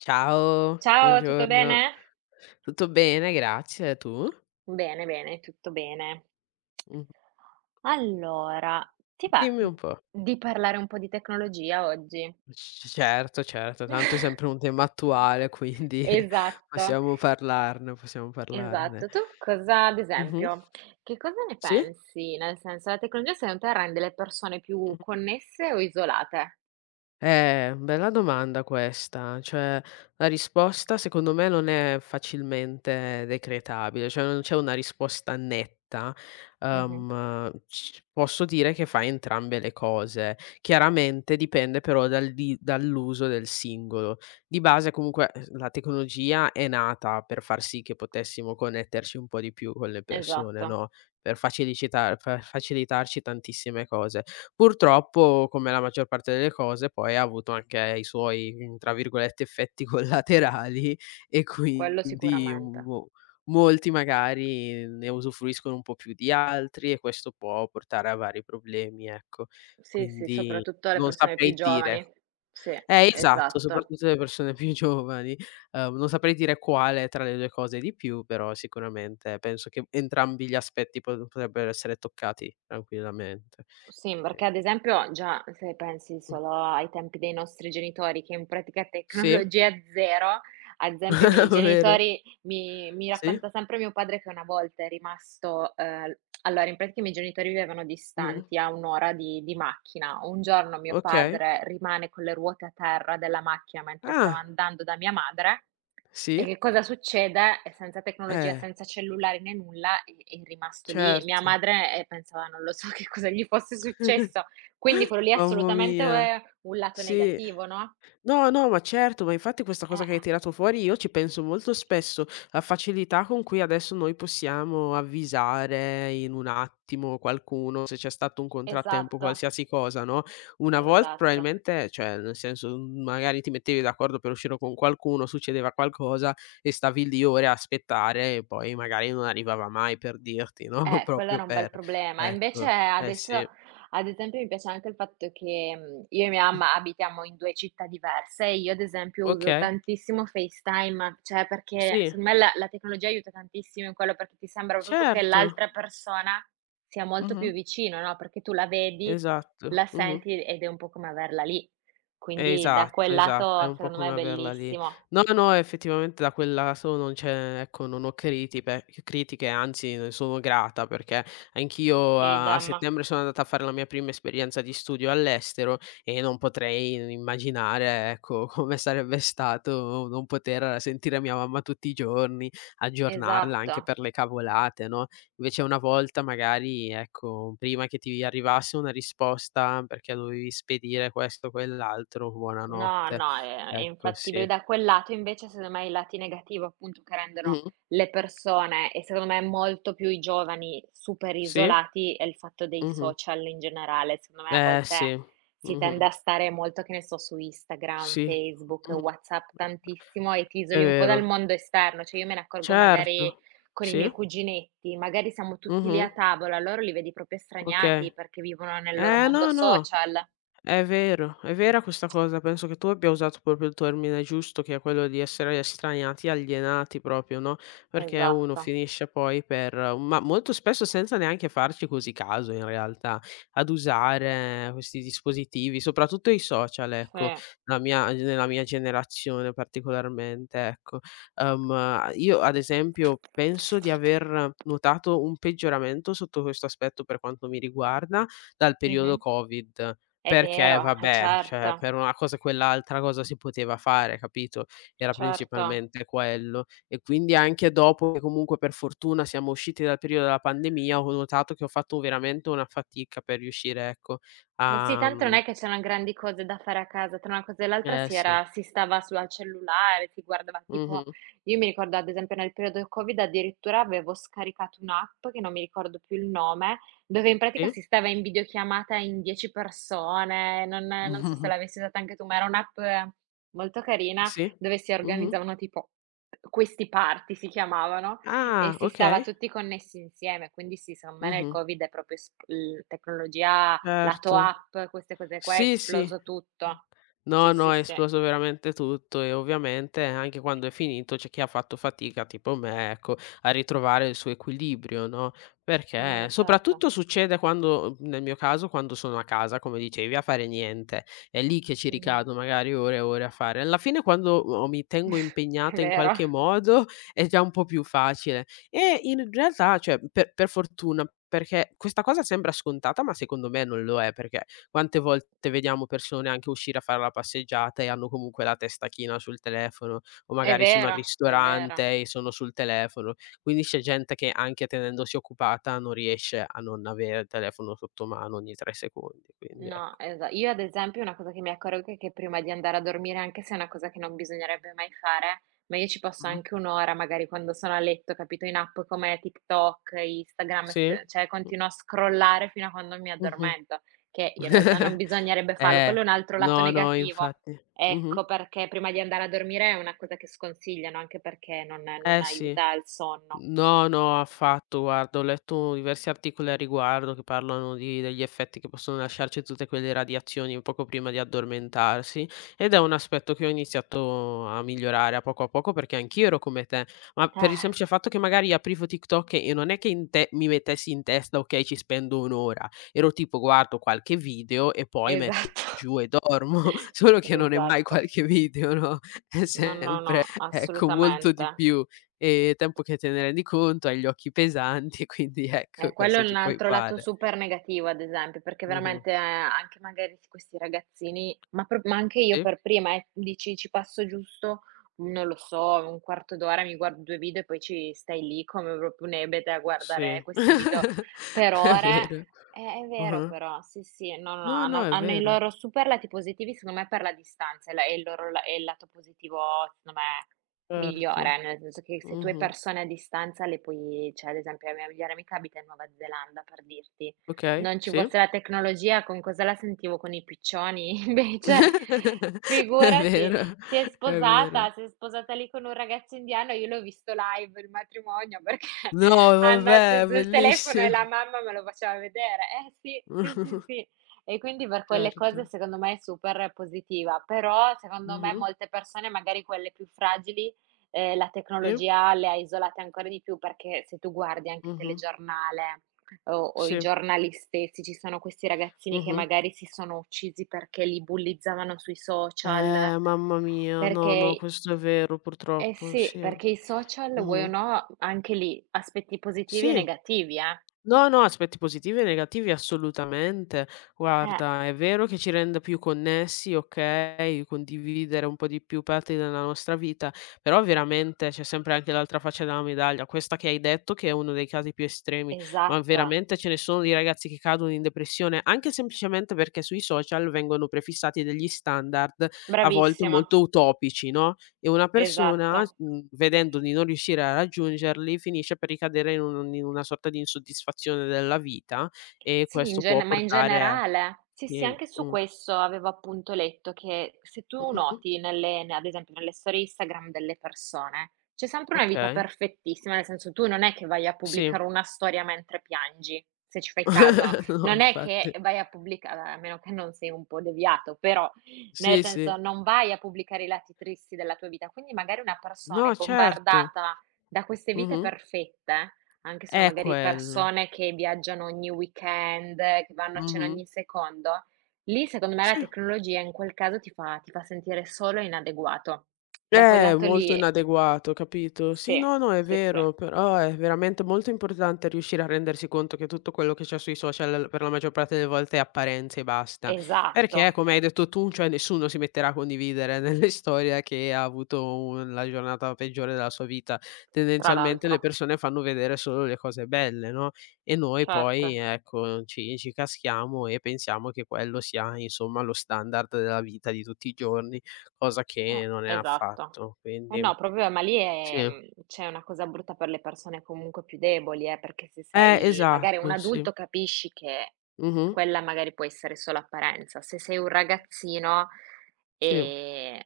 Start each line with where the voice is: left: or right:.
left: Ciao,
right: Ciao, tutto
left: buongiorno.
right: bene?
left: Tutto bene, grazie. Tu?
right: Bene, bene, tutto bene.
left: Mh.
right: Allora, ti va
left: Dimmi un po'.
right: di parlare un po' di tecnologia oggi?
left: C certo, certo, tanto è sempre un tema
right: Mh.
left: attuale, quindi
right: Esatto,
left: possiamo parlarne, possiamo parlarne.
right: esatto. Tu cosa ad
left: Mh-mh.
right: esempio, che cosa ne
left: Sì?
right: pensi? Nel senso, la tecnologia secondo te rende le persone più
left: Mh-mh.
right: connesse o isolate?
left: Bella domanda questa. Cioè, la risposta secondo me non è facilmente decretabile, cioè non c'è una risposta netta.
right: Mh-mh,
left: C posso dire che fa entrambe le cose. Chiaramente dipende però dall'uso del singolo. Di base comunque, la tecnologia è nata per far sì che potessimo connetterci un po' di più con le persone,
right: esatto,
left: no, per facilitarci tantissime cose. Purtroppo, come la maggior parte delle cose, poi ha avuto anche i suoi, tra virgolette, "effetti collaterali", e
right: quello
left: quindi
right: sicuramente.
left: mo molti magari ne usufruiscono un po' più di altri e questo può portare a vari problemi, ecco.
right: Sì, sì,
left: Quindi
right: soprattutto le
left: non
right: persone più
left: saprei dire.
right: giovani. Sì,
left: Esatto,
right: esatto.
left: soprattutto le persone più giovani. Non saprei dire quale tra le 2 cose di più, però sicuramente penso che entrambi gli aspetti potrebbero essere toccati tranquillamente.
right: Sì,
left: E
right: perché ad esempio già se pensi solo ai tempi dei nostri genitori che in pratica
left: Sì,
right: tecnologia zero, ad esempio i miei
left: vero.
right: genitori mi
left: Sì,
right: racconta sempre mio padre che una volta è rimasto allora in pratica i miei genitori vivevano
left: mh-mh.
right: distanti a 1 ora di macchina. Un giorno mio
left: Okay.
right: padre rimane con le ruote a terra della macchina mentre stava
left: Ah,
right: andando da mia madre e
left: sì?
right: che cosa succede? E senza tecnologia,
left: Eh,
right: senza cellulari né nulla, è rimasto lì. Mia
left: certo.
right: madre, pensava non lo so che cosa gli fosse successo. Quindi quello lì è
left: Mamma
right: assolutamente,
left: mia,
right: un lato
left: sì.
right: negativo, no?
left: No, no, ma certo, ma infatti questa cosa che hai
right: Eh.
left: tirato fuori io ci penso molto spesso, la facilità con cui adesso noi possiamo avvisare in un attimo qualcuno se c'è stato un contrattempo,
right: Esatto,
left: qualsiasi cosa, no, una volta
right: esatto.
left: probabilmente cioè, nel senso, magari ti mettevi d'accordo per uscire con qualcuno, succedeva qualcosa e stavi lì ore a aspettare e poi magari non arrivava mai per dirti, no,
right: Quello
left: proprio
right: era un bel
left: per
right: problema. Invece
left: ecco, eh
right: adesso
left: sì.
right: ad esempio mi piace anche il fatto che, io e mia mamma abitiamo in 2 città diverse e io ad esempio uso
left: Okay,
right: tantissimo FaceTime, cioè perché
left: sì,
right: secondo me la tecnologia aiuta tantissimo in quello, perché ti sembra proprio che l'altra
left: certo.
right: persona sia molto
left: Mh-mh.
right: più vicino, no, perché tu la vedi,
left: Esatto,
right: la
left: mh-mh.
right: senti ed è un po' come averla lì. Quindi da
left: Esatto,
right: quel
left: esatto, è
right: lato
left: un po'
right: secondo me
left: come
right: è
left: averla lì.
right: bellissimo.
left: No, no, effettivamente da quel lato non c'è ecco, non ho critipe critiche, anzi ne sono grata perché anch'io a
right: Idem,
left: settembre sono andata a fare la mia prima esperienza di studio all'estero e non potrei immaginare, ecco, come sarebbe stato non poter sentire mia mamma tutti i giorni, aggiornarla
right: esatto.
left: anche per le cavolate, no? Invece una volta magari, ecco, prima che ti arrivasse una risposta perché dovevi spedire questo, quell'altro,
right: No,
left: buonanotte.
right: no, è
left: Ecco,
right: infattibile.
left: sì.
right: Da quel lato invece, secondo me, i lati negativi appunto che rendono
left: Mh-mh.
right: le persone e secondo me molto più i giovani super
left: Sì?
right: isolati è il fatto dei
left: Mh-mh.
right: social in generale. Secondo me a
left: Eh
right: volte
left: sì.
right: si tende
left: Mh-mh.
right: a stare molto, che ne so, su Instagram,
left: Sì.
right: Facebook,
left: Mh-mh.
right: WhatsApp tantissimo e ti
left: È
right: isoli un po' dal
left: vero.
right: mondo esterno. Cioè io me ne accorgo magari
left: Certo.
right: con i
left: Sì.
right: miei cuginetti, magari siamo tutti lì
left: Mh-mh.
right: a tavola, loro li vedi proprio
left: Okay.
right: straniati perché vivono nel loro
left: Eh
right: mondo
left: no, no.
right: social.
left: È vero, è vera questa cosa. Penso che tu abbia usato proprio il termine giusto, che è quello di essere estraniati, alienati proprio, no, perché uno
right: Esatto,
left: finisce poi per ma molto spesso senza neanche farci così caso in realtà, ad usare questi dispositivi, soprattutto i social, ecco,
right: sì.
left: la mia nella mia generazione particolarmente, ecco. Io ad esempio penso di aver notato un peggioramento sotto questo aspetto per quanto mi riguarda, dal periodo
right: Mh-mh.
left: Covid.
right: È
left: Perché
right: vero, eh
left: vabbè, cioè
right: certo,
left: per una cosa quell'altra cosa si poteva fare, capito, era
right: certo.
left: principalmente quello. E quindi anche dopo che comunque per fortuna siamo usciti dal periodo della pandemia, ho notato che ho fatto veramente una fatica per riuscire, ecco,
right: Eh sì,
left: a
right: tanto non è che c'erano grandi cose da fare a casa, tra una cosa e l'altra
left: eh sì.
right: si stava su al cellulare, si guardava tipo
left: Mh-mh.
right: io mi ricordo ad esempio nel periodo del Covid addirittura avevo scaricato un'app, che non mi ricordo più il nome, dove in pratica
left: Sì.
right: si stava in videochiamata in 10 persone, non so se l'avessi usata anche tu, ma era un'app molto carina
left: Sì.
right: dove si
left: Mh-mh.
right: organizzavano tipo questi party si chiamavano e
left: Ah,
right: si stava
left: okay.
right: tutti connessi insieme, quindi sì, secondo me nel
left: Mh-mh.
right: Covid è proprio sp l tecnologia. Lato
left: Certo.
right: app, queste cose qua, è
left: Sì, sì.
right: esploso tutto.
left: No,
right: Sì,
left: no,
right: sì,
left: è
right: sì.
left: esploso veramente tutto e ovviamente anche quando è finito c'è chi ha fatto fatica, tipo me, ecco, a ritrovare il suo equilibrio, no,
right: No, no,
left: perché
right: certo.
left: soprattutto succede quando nel mio caso, quando sono a casa, come dicevi, a fare niente. È lì che ci
right: Mh-mh.
left: ricado magari ore e ore a fare. Alla fine quando o mi tengo
right: È
left: impegnata in
right: vero,
left: qualche modo è già un po' più facile e in realtà, cioè, per fortuna, perché questa cosa sembra scontata, ma secondo me non lo è, perché quante volte vediamo persone anche uscire a fare la passeggiata e hanno comunque la testa china sul telefono, o
right: è
left: magari sono al
right: vero, è vero.
left: ristorante e sono sul telefono. Quindi c'è gente che anche tenendosi occupata non riesce a non avere il telefono sotto mano ogni 3 secondi, quindi
right: No,
left: ecco.
right: esa io ad esempio una cosa che mi accorgo è che prima di andare a dormire, anche se è una cosa che non bisognerebbe mai fare, ma io ci passo
left: Mh.
right: anche 1 ora magari quando sono a letto, capito, in app come TikTok, Instagram,
left: Sì.
right: st cioè
left: Mh.
right: continuo a scrollare fino a quando mi
left: Mh-mh.
right: addormento, che in realtà non bisognerebbe farlo,
left: Eh.
right: quello è un altro lato
left: No, no
right: negativo.
left: infatti. Mh-mh.
right: Ecco perché prima di andare a dormire è una cosa che sconsigliano, anche perché non
left: Eh sì.
right: aiuta il sonno.
left: No, no, affatto. Guarda, ho letto diversi articoli a riguardo che parlano di degli effetti che possono lasciarci tutte quelle radiazioni poco prima di addormentarsi, ed è un aspetto che ho iniziato a migliorare a poco perché anch'io ero come te, ma per il
right: Eh,
left: semplice fatto che magari aprivo TikTok e non è che in te mi mettessi in testa: "Okay, ci spendo 1 ora". Ero tipo: "Guardo qualche video e poi metto
right: esatto.
left: giù e dormo". Solo che non è mai
right: Esatto.
left: qualche video, no, è
right: No, no, no,
left: sempre, ecco, molto
right: assolutamente.
left: di più. Tempo che te ne rendi conto, hai gli occhi pesanti, quindi ecco
right: Quello
left: cosa
right: è un
left: ci puoi
right: altro lato
left: fare.
right: super negativo, ad esempio, perché
left: Mh-mh.
right: veramente, anche magari s questi ragazzini ma anche io
left: Sì,
right: per prima, dici ci passo giusto, non lo so, un quarto d'ora, mi guardo 2 video e poi ci stai lì come proprio un ebete a guardare
left: sì.
right: questi video per
left: È
right: ore.
left: vero.
right: È vero
left: Ah-ah.
right: però, sì, sì, no, no,
left: No, no,
right: hanno
left: è
right: hanno i
left: vero.
right: loro super lati positivi, secondo me per la distanza, è la è il loro la è il lato positivo, secondo me
left: Certo.
right: migliore, nel senso che se tu hai
left: Mh-mh.
right: persone a distanza le puoi cioè ad esempio la mia migliore amica abita in Nuova Zelanda, per dirti.
left: Okay,
right: Non ci
left: sì.
right: fosse la tecnologia con cosa la sentivo? Con i piccioni, invece
left: È
right: figurati,
left: vero,
right: si è
left: è vero.
right: sposata si è sposata lì con un ragazzo indiano, io l'ho visto live il matrimonio perché
left: No,
right: hanno
left: vabbè, è
right: acceso il telefono e la
left: bellissimo.
right: mamma me lo faceva vedere. Eh sì, sì, sì, sì. E quindi per quelle
left: Certo.
right: cose secondo me è super positiva, però secondo me
left: Mh-mh.
right: molte persone, magari quelle più fragili la
left: Sì.
right: tecnologia le ha isolate ancora di più, perché se tu guardi anche
left: Mh-mh.
right: telegiornale o i
left: Sì.
right: giornali stessi, ci sono questi ragazzini che
left: Mh-mh.
right: magari si sono uccisi perché li bullizzavano sui social,
left: Mamma mia, no, no,
right: perché
left: questo è vero
right: eh
left: purtroppo,
right: sì,
left: sì.
right: perché i social vuoi o
left: Mh-mh.
right: no, anche lì, aspetti positivi e
left: Sì.
right: negativi, eh.
left: No, no, aspetti positivi e negativi assolutamente.
right: Eh,
left: Guarda, è vero che ci rende più connessi, okay, condividere un po' di più parti della nostra vita, però veramente c'è sempre anche l'altra faccia della medaglia. Questa che hai detto che è uno dei casi più estremi, ma
right: esatto,
left: veramente ce ne sono di ragazzi che cadono in depressione, anche semplicemente perché sui social vengono prefissati degli standard a volte
right: bravissima,
left: molto utopici, no? E una persona,
right: esatto.
left: vedendo di non riuscire a raggiungerli, finisce per ricadere in un in una sorta di insoddisfazione della vita e
right: Sì, in
left: questo può
right: gene ma in
left: portare a
right: generale. Sì, sì,
left: sì,
right: anche su
left: mh.
right: questo avevo appunto letto che se tu
left: Mh-mh.
right: noti nelle ne ad esempio nelle storie Instagram delle persone, c'è sempre una vita
left: Okay,
right: perfettissima, nel senso tu non è che vai a
left: sì.
right: pubblicare una storia mentre piangi, se ci fai caso.
left: No,
right: Non è che
left: infatti.
right: vai a meno che non sei un po' deviato, però nel
left: Sì, sì.
right: senso non vai a pubblicare i lati tristi della tua vita. Quindi magari una persona è
left: No, certo.
right: bombardata da queste vite
left: Mh-mh.
right: perfette anche sono
left: È
right: magari
left: quello.
right: persone che viaggiano ogni weekend, che vanno a cena
left: Mh-mh.
right: ogni secondo, lì secondo me la
left: Sì.
right: tecnologia in quel caso ti fa sentire solo inadeguato. Da quel lato
left: Molto
right: lì
left: inadeguato, capito? Sì,
right: sì,
left: no, no, è
right: sì, sì,
left: vero, però è veramente molto importante riuscire a rendersi conto che tutto quello che c'è sui social per la maggior parte delle volte è apparenza e basta.
right: esatto,
left: Perché, come hai detto tu, cioè nessuno si metterà a condividere nelle storie che ha avuto un la giornata peggiore della sua vita.
right: tra
left: Tendenzialmente le
right: l'altro,
left: persone fanno vedere solo le cose belle, no, e noi poi,
right: certo.
left: ecco, ci caschiamo e pensiamo che quello sia, insomma, lo standard della vita di tutti i giorni, cosa che non è
right: Eh, esatto.
left: affatto,
right: Eh
left: quindi
right: no, proprio ma lì è
left: sì.
right: c'è una cosa brutta per le persone comunque più deboli, perché se sei magari un
left: Esatto, sì.
right: adulto capisci che
left: Mh-mh.
right: quella magari può essere solo apparenza. Se sei un ragazzino,
left: Sì.
right: ehm,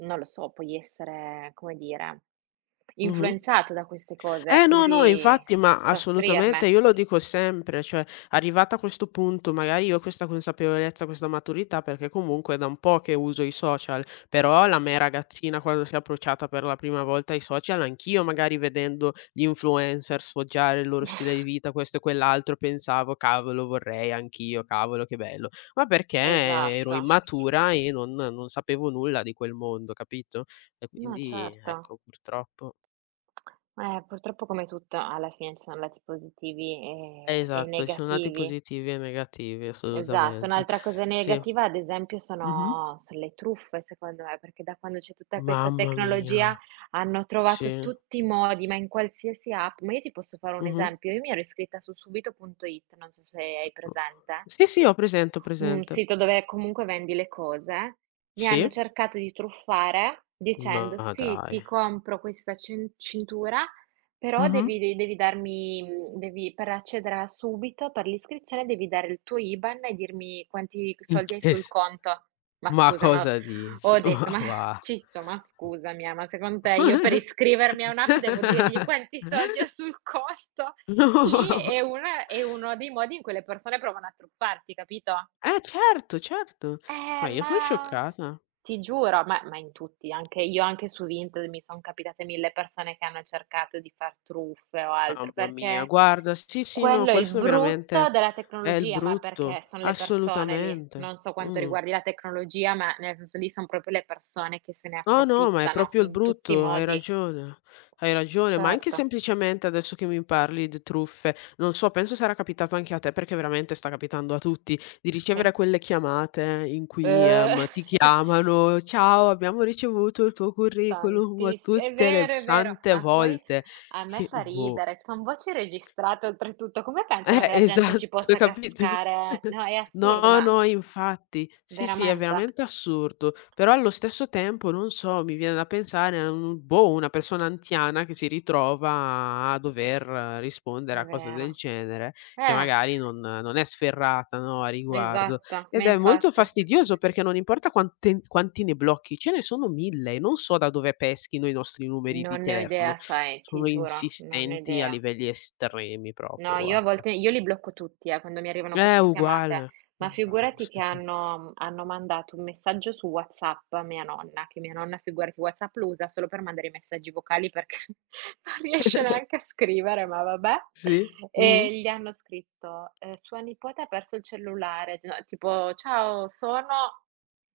right: non lo so, puoi essere, come dire,
left: Mh-mh.
right: influenzato da queste cose,
left: Eh no, no,
right: quindi
left: infatti, ma assolutamente,
right: soffrirne.
left: io lo dico sempre, cioè arrivata a questo punto, magari io ho questa consapevolezza, questa maturità, perché comunque è da un po' che uso i social, però la me ragazzina quando si è approcciata per la prima volta ai social, anch'io magari vedendo gli influencer sfoggiare il loro stile di vita, questo e quell'altro, pensavo: "Cavolo vorrei anch'io, cavolo che bello". Ma perché ero
right: Esatto.
left: immatura e non sapevo nulla di quel mondo, capito? E
right: No,
left: quindi
right: certo.
left: ecco, purtroppo.
right: Purtroppo come tutto alla fine ci sono lati positivi e
left: Esatto, ci sono lati
right: negativi.
left: positivi e negativi,
right: Esatto.
left: assolutamente.
right: Un'altra cosa
left: Sì.
right: negativa ad esempio
left: Mh-mh.
right: sono le truffe secondo me, perché da quando c'è tutta questa
left: Mamma mia,
right: tecnologia hanno
left: sì.
right: trovato tutti i modi, ma in qualsiasi app ma io ti posso fare un
left: Mh-mh.
right: esempio, io mi ero iscritta su Subito.it, non so se
left: S
right: hai
left: o
right: presente
left: sì, sì, ho presente, ho
right: un
left: presente.
right: sito dove comunque vendi le cose, mi hanno
left: Sì?
right: cercato di truffare dicendo:
left: Ma
right: "Sì, ti
left: dai.
right: compro questa cintura, però
left: Mh-mh.
right: devi darmi devi per accederla subito, per l'iscrizione, devi dare il tuo IBAN e dirmi quanti
left: In
right: soldi hai
left: che s
right: sul conto." Ma
left: ma
right: scusa, ma
left: cosa dici?
right: ho detto:
left: Ma
right: "Ma
left: va.
right: Ciccio, ma scusa mia, ma secondo te io per iscrivermi a un'app devo dirgli quanti soldi ho sul conto?" Lì
left: No.
right: è uno dei modi in cui le persone provano a truffarti, capito?
left: Eh certo, certo. Ma io son
right: Ma
left: scioccata.
right: ti giuro, ma in tutti, anche io anche su Vinted mi son capitate 1000 persone che hanno cercato di far truffe o altro,
left: Mamma mia,
right: perché
left: guarda, sì, sì, no,
right: quello è il
left: questo veramente
right: brutto della
left: è il
right: tecnologia, ma
left: brutto,
right: perché son le persone lì.
left: assolutamente.
right: Non so quanto
left: Mh.
right: riguardi la tecnologia, ma nel senso lì son proprio le persone che se ne
left: No, no, ma è
right: approfittano
left: proprio il
right: in tutti i
left: brutto,
right: modi.
left: hai ragione, ma anche
right: Certo,
left: semplicemente adesso che mi parli di truffe, non so, penso sarà capitato anche a te, perché veramente sta capitando a tutti, di
right: sì.
left: ricevere quelle chiamate in cui,
right: Uhm.
left: ti chiamano: "Ciao, abbiamo ricevuto il tuo curriculum",
right: Tantiss è
left: tutte le
right: vero,
left: f
right: è vero.
left: sante
right: Ma poi
left: volte,
right: a me
left: che
right: fa
left: boh.
right: ridere, son voci registrate oltretutto, come pensano che la gente ci
left: Esatto,
right: possa
left: capito?
right: cascare? No, è assurdo,
left: No,
right: ma
left: no, infatti. Sì, sì, è
right: veramente,
left: veramente assurdo, però allo stesso tempo, non so, mi viene da pensare a un boh, una persona anziana che si ritrova a dover rispondere
right: è
left: a cose del
right: vero.
left: genere, che
right: Eh,
left: magari non è sferrata, no, a riguardo.
right: esatto, ma
left: Ed è molto
right: infatti.
left: fastidioso perché non importa quante quanti ne blocchi, ce ne sono 1000. Non so da dove peschino i nostri numeri di
right: Non ne ho
left: telefono.
right: idea, sai, ti
left: Sono
right: giuro, non ne ho
left: insistenti a
right: idea.
left: livelli estremi proprio,
right: No, io a
left: guarda.
right: volte io li blocco tutti, quando mi arrivano queste chiamate,
left: Uguale,
right: ma
left: uguale,
right: figurati
left: sì,
right: che
left: sì.
right: hanno mandato un messaggio su WhatsApp a mia nonna, che mia nonna figurati WhatsApp lo usa solo per mandare i messaggi vocali perché non riesce neanche a scrivere, ma vabbè.
left: Sì? Mh-mh.
right: E gli hanno scritto, "Sua nipote ha perso il cellulare", no tipo: "Ciao, sono".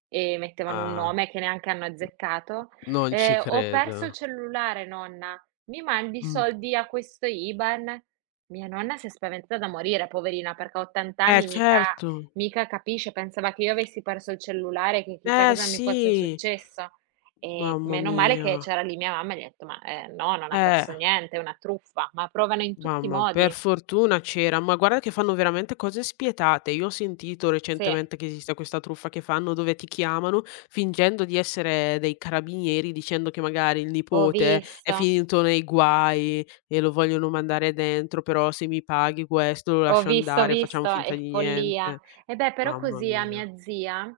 right: E mettevano un
left: Ah,
right: nome che neanche hanno azzeccato.
left: non ci
right: "Ho perso il
left: credo.
right: cellulare nonna, mi mandi i
left: Mh.
right: soldi a questo IBAN?" Mia nonna si è spaventata da morire, poverina, perché a 80
left: Eh
right: anni mica
left: certo.
right: mica capisce, pensava che io avessi perso il cellulare, che chissà
left: Eh
right: cosa mi fosse
left: sì,
right: successo. E
left: mamma
right: meno male
left: mia.
right: che c'era lì mia mamma e gli ho detto: "Ma, no, non ha
left: Eh.
right: perso niente, è una truffa." Ma provano in tutti i
left: Mamma, per
right: modi.
left: fortuna c'era, ma guarda che fanno veramente cose spietate. Io ho sentito
right: Sì,
left: recentemente che esiste questa truffa che fanno dove ti chiamano fingendo di essere dei carabinieri, dicendo che magari il
right: ho
left: nipote è
right: visto.
left: finito nei guai e lo vogliono mandare dentro, però se mi paghi questo lo
right: Ho
left: lascio
right: visto, ho
left: andare, facciamo
right: visto,
left: finta
right: è
left: di
right: follia.
left: niente.
right: E beh, però
left: Mamma
right: così a
left: mia.
right: mia zia,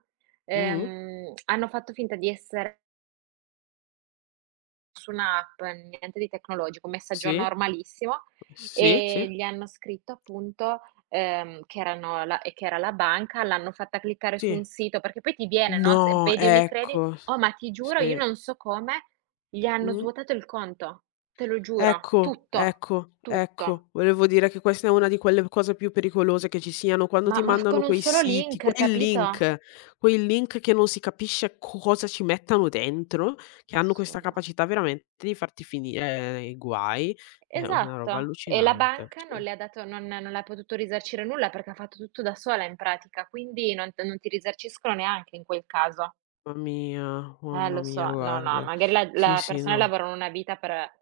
left: Mh-mh.
right: hanno fatto finta di essere su un'app, niente di tecnologico, messa a giorno
left: Sì,
right: normalissimo
left: sì, sì,
right: e gli hanno scritto appunto, che erano la e che era la banca, l'hanno fatta cliccare su
left: sì.
right: un sito, perché poi ti viene, no, se
left: No,
right: vedi Unicredit
left: ecco.
right: oh, ma ti giuro io
left: Sì.
right: non so come, gli hanno
left: Mh.
right: svuotato il conto, te lo giuro,
left: Ecco,
right: tutto,
left: ecco,
right: tutto.
left: ecco. Volevo dire che questa è una di quelle cose più pericolose che ci siano, quando
right: Ma
left: ti
right: ma
left: mandano
right: con un
left: quei
right: solo
left: siti,
right: link, capito?
left: quei link che non si capisce cosa ci mettano dentro, che hanno questa
right: Assurdo.
left: capacità veramente di farti finire nei guai, è una roba
right: Esatto. E la
left: allucinante,
right: banca
left: sì.
right: non le ha potuto risarcire nulla perché ha fatto tutto da sola in pratica, quindi non ti risarciscono neanche in quel caso.
left: Mamma
right: Lo
left: mia,
right: so. No, no,
left: guarda.
right: magari la
left: Sì,
right: la
left: sì,
right: persone
left: no.
right: lavorano una vita per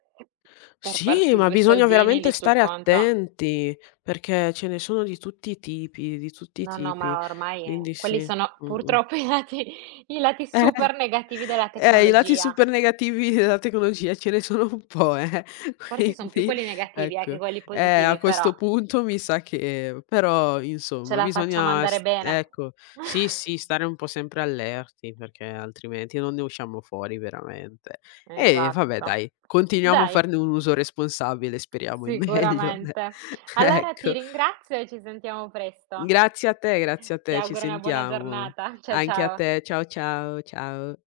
right: per
left: Sì,
right: farsi
left: ma
right: 2
left: bisogna
right: soldini
left: veramente
right: lì sul
left: stare
right: conto.
left: attenti, perché ce ne sono di tutti i tipi, di tutti i
right: No, no,
left: tipi,
right: ma ormai
left: quindi
right: quelli
left: sì.
right: sono
left: Mh-mh.
right: purtroppo i lati
left: Eh,
right: super negativi della
left: i lati
right: tecnologia.
left: super negativi della tecnologia ce ne sono un po',
right: Forse son più
left: quindi
right: quelli negativi, che
left: ecco,
right: quelli
left: a
right: positivi, però
left: questo punto mi sa che però
right: ce
left: insomma
right: la facciamo
left: bisogna
right: andare
left: s
right: bene.
left: ecco, sì, sì, stare un po' sempre allerti perché altrimenti non ne usciamo fuori veramente. E vabbè
right: Esatto.
left: dai, continuiamo a
right: Dai,
left: farne un uso responsabile, speriamo in meglio.
right: sicuramente. Allora ti
left: Ecco,
right: ringrazio e ci sentiamo presto.
left: grazie a
right: Ti
left: te, ci
right: auguro una buona
left: sentiamo.
right: giornata. Cia
left: Anche a
right: ciao.
left: te, ciao, ciao, ciao.